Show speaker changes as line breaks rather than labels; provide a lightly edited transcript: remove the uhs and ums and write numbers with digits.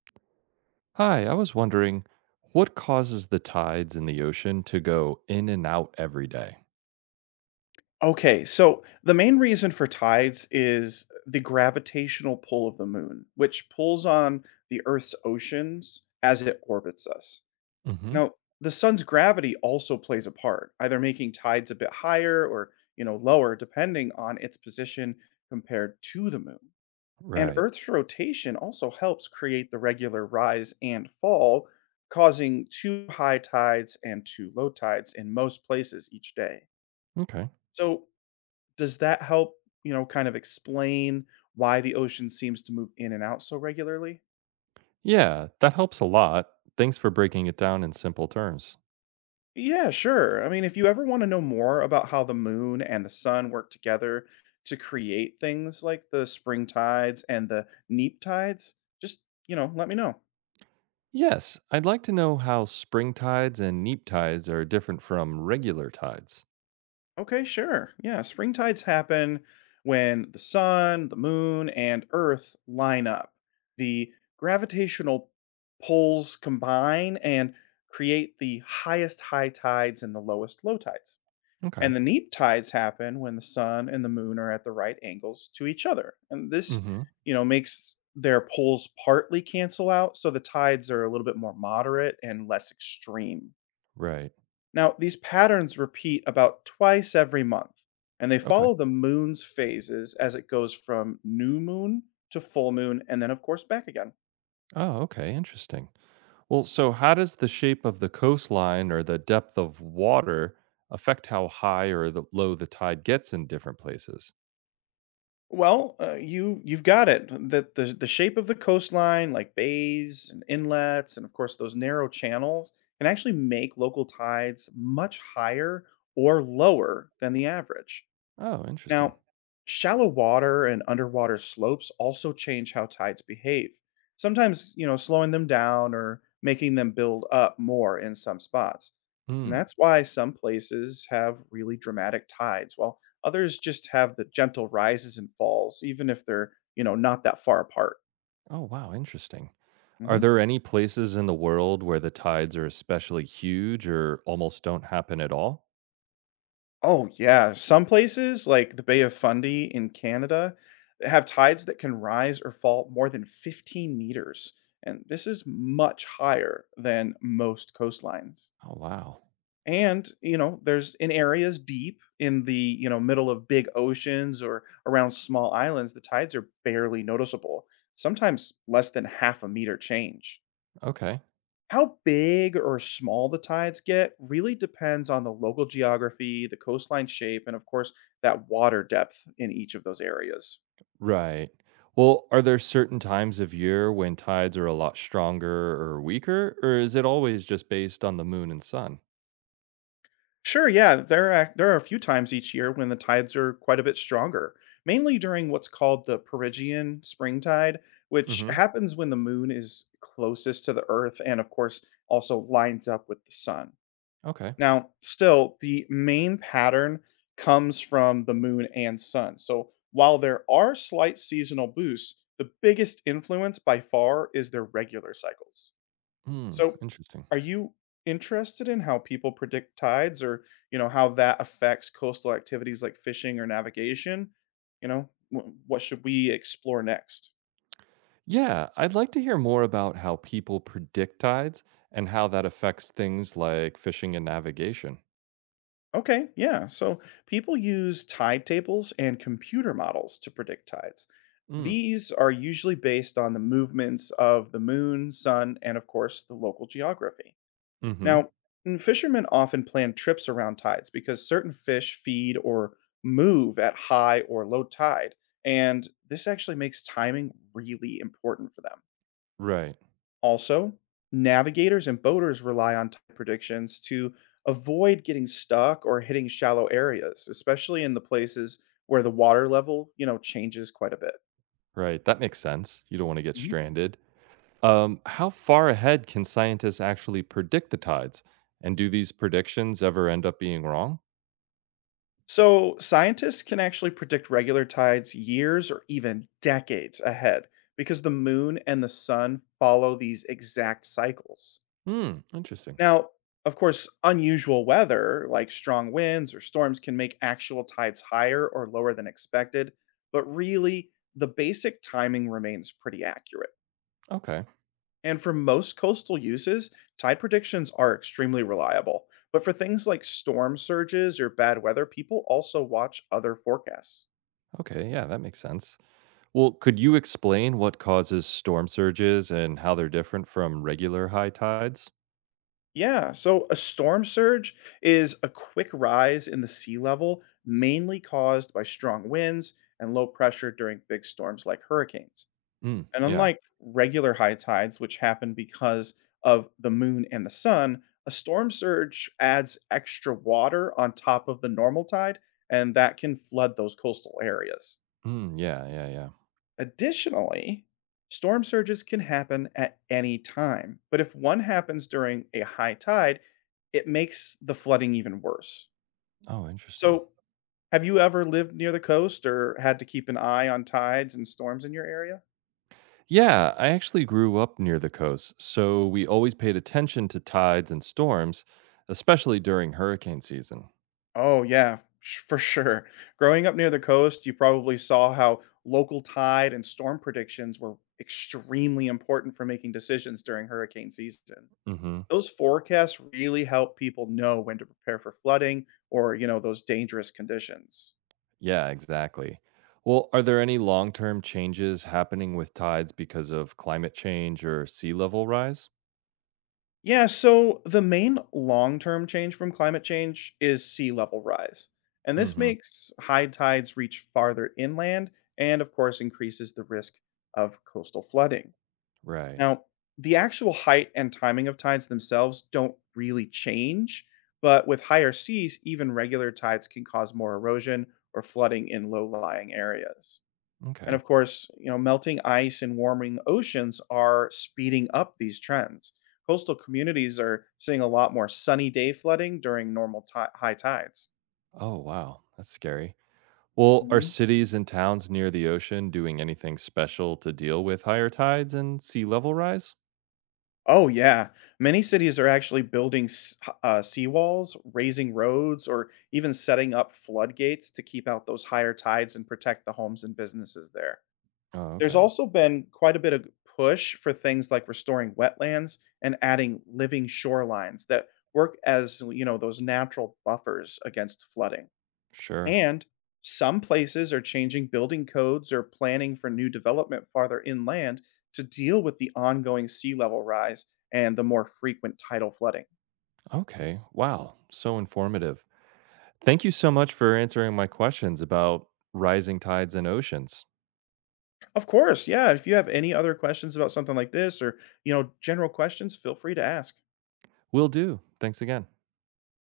Hi, I was wondering what causes the tides in the ocean to go in and out every day?
Okay, so the main reason for tides is the gravitational pull of the moon, which pulls on the Earth's oceans as it orbits us.
Mm-hmm.
Now, the sun's gravity also plays a part, either making tides a bit higher or, you know, lower depending on its position compared to the moon. And
Right.
Earth's rotation also helps create the regular rise and fall, causing two high tides and two low tides in most places each day.
Okay.
So does that help kind of explain why the ocean seems to move in and out so regularly?
Yeah, that helps a lot. Thanks for breaking it down in simple terms.
Yeah, sure. I mean, if you ever want to know more about how the moon and the sun work together to create things like the spring tides and the neap tides, just let me know.
Yes, I'd like to know how spring tides and neap tides are different from regular tides.
Okay, sure. Yeah, spring tides happen when the sun, the moon, and Earth line up. The gravitational pulls combine and create the highest high tides and the lowest low tides.
Okay.
And the neap tides happen when the sun and the moon are at the right angles to each other. And this
Mm-hmm.
makes their poles partly cancel out so the tides are a little bit more moderate and less extreme.
Right.
Now, these patterns repeat about twice every month, and they
Okay.
follow the moon's phases as it goes from new moon to full moon, and then of course back again.
Oh, okay. Interesting. Well, so how does the shape of the coastline or the depth of water affect how high or the low the tide gets in different places?
Well, you've got it. That the shape of the coastline, like bays and inlets, and of course those narrow channels, can actually make local tides much higher or lower than the average.
Oh, interesting.
Now, shallow water and underwater slopes also change how tides behave, sometimes slowing them down or making them build up more in some spots. And
Mm.
that's why some places have really dramatic tides, while others just have the gentle rises and falls, even if they're not that far apart.
Oh, wow, interesting. Are
Mhm.
there any places in the world where the tides are especially huge or almost don't happen at all?
Oh, yeah. Some places, like the Bay of Fundy in Canada, have tides that can rise or fall more than 15 meters. And this is much higher than most coastlines.
Oh, wow.
And there's in areas deep in the middle of big oceans or around small islands, the tides are barely noticeable, sometimes less than half a meter change.
Okay.
How big or small the tides get really depends on the local geography, the coastline shape, and of course, that water depth in each of those areas.
Right. Well, are there certain times of year when tides are a lot stronger or weaker, or is it always just based on the moon and sun?
Sure, yeah, there are a few times each year when the tides are quite a bit stronger, mainly during what's called the Perigean spring tide, which
Hmm.
happens when the moon is closest to the earth and, of course, also lines up with the sun.
Okay.
Now, still, the main pattern comes from the moon and sun. So, while there are slight seasonal boosts, the biggest influence by far is their regular cycles.
Hmm.
So,
Interesting.
are you interested in how people predict tides or how that affects coastal activities like fishing or navigation? What should we explore next?
Yeah, I'd like to hear more about how people predict tides and how that affects things like fishing and navigation.
Okay, yeah. So people use tide tables and computer models to predict tides.
Mm.
These are usually based on the movements of the moon, sun, and of course the local geography.
Hmm.
Now, fishermen often plan trips around tides because certain fish feed or move at high or low tide, and this actually makes timing really important for them.
Right,
Also, navigators and boaters rely on tide predictions to avoid getting stuck or hitting shallow areas, especially in the places where the water level changes quite a bit.
right. That makes sense. You don't want to get
Mhm.
stranded. How far ahead can scientists actually predict the tides? And do these predictions ever end up being wrong?
So, scientists can actually predict regular tides years or even decades ahead because the moon and the sun follow these exact cycles.
Hmm, interesting.
Now, of course, unusual weather like strong winds or storms can make actual tides higher or lower than expected, but really, the basic timing remains pretty accurate.
Okay,
And for most coastal uses, tide predictions are extremely reliable. But for things like storm surges or bad weather, people also watch other forecasts.
okay. Yeah, that makes sense. Well, could you explain what causes storm surges and how they're different from regular high tides?
Yeah, so a storm surge is a quick rise in the sea level, mainly caused by strong winds and low pressure during big storms like hurricanes.
Hmm,
And
yeah.
unlike regular high tides, which happen because of the moon and the sun, a storm surge adds extra water on top of the normal tide, and that can flood those coastal areas.
Hmm, yeah, yeah, yeah.
Additionally, storm surges can happen at any time, but if one happens during a high tide, it makes the flooding even worse.
Oh, interesting.
So, have you ever lived near the coast or had to keep an eye on tides and storms in your area?
Yeah, I actually grew up near the coast, so we always paid attention to tides and storms, especially during hurricane season.
Oh, yeah, sh for sure. Growing up near the coast, you probably saw how local tide and storm predictions were extremely important for making decisions during hurricane season.
Mhm.
Those forecasts really help people know when to prepare for flooding or those dangerous conditions.
Yeah, exactly. Well, are there any long-term changes happening with tides because of climate change or sea level rise?
Yeah, so the main long term change from climate change is sea level rise. And this
Mhm.
makes high tides reach farther inland and, of course, increases the risk of coastal flooding.
Right.
Now, the actual height and timing of tides themselves don't really change, but with higher seas, even regular tides can cause more erosion or flooding in low-lying areas. And
Okay.
of course melting ice and warming oceans are speeding up these trends. Coastal communities are seeing a lot more sunny day flooding during normal high tides.
Oh, wow. That's scary. Well, are
Mhm.
cities and towns near the ocean doing anything special to deal with higher tides and sea level rise?
Oh, yeah. Many cities are actually building seawalls, raising roads, or even setting up floodgates to keep out those higher tides and protect the homes and businesses there.
Oh,
There's
okay.
also been quite a bit of push for things like restoring wetlands and adding living shorelines that work as those natural buffers against flooding.
Sure.
And some places are changing building codes or planning for new development farther inland to deal with the ongoing sea level rise and the more frequent tidal flooding.
Okay. Wow. So informative. Thank you so much for answering my questions about rising tides and oceans.
Of course, yeah, if you have any other questions about something like this or general questions, feel free to ask.
Will do. Thanks again.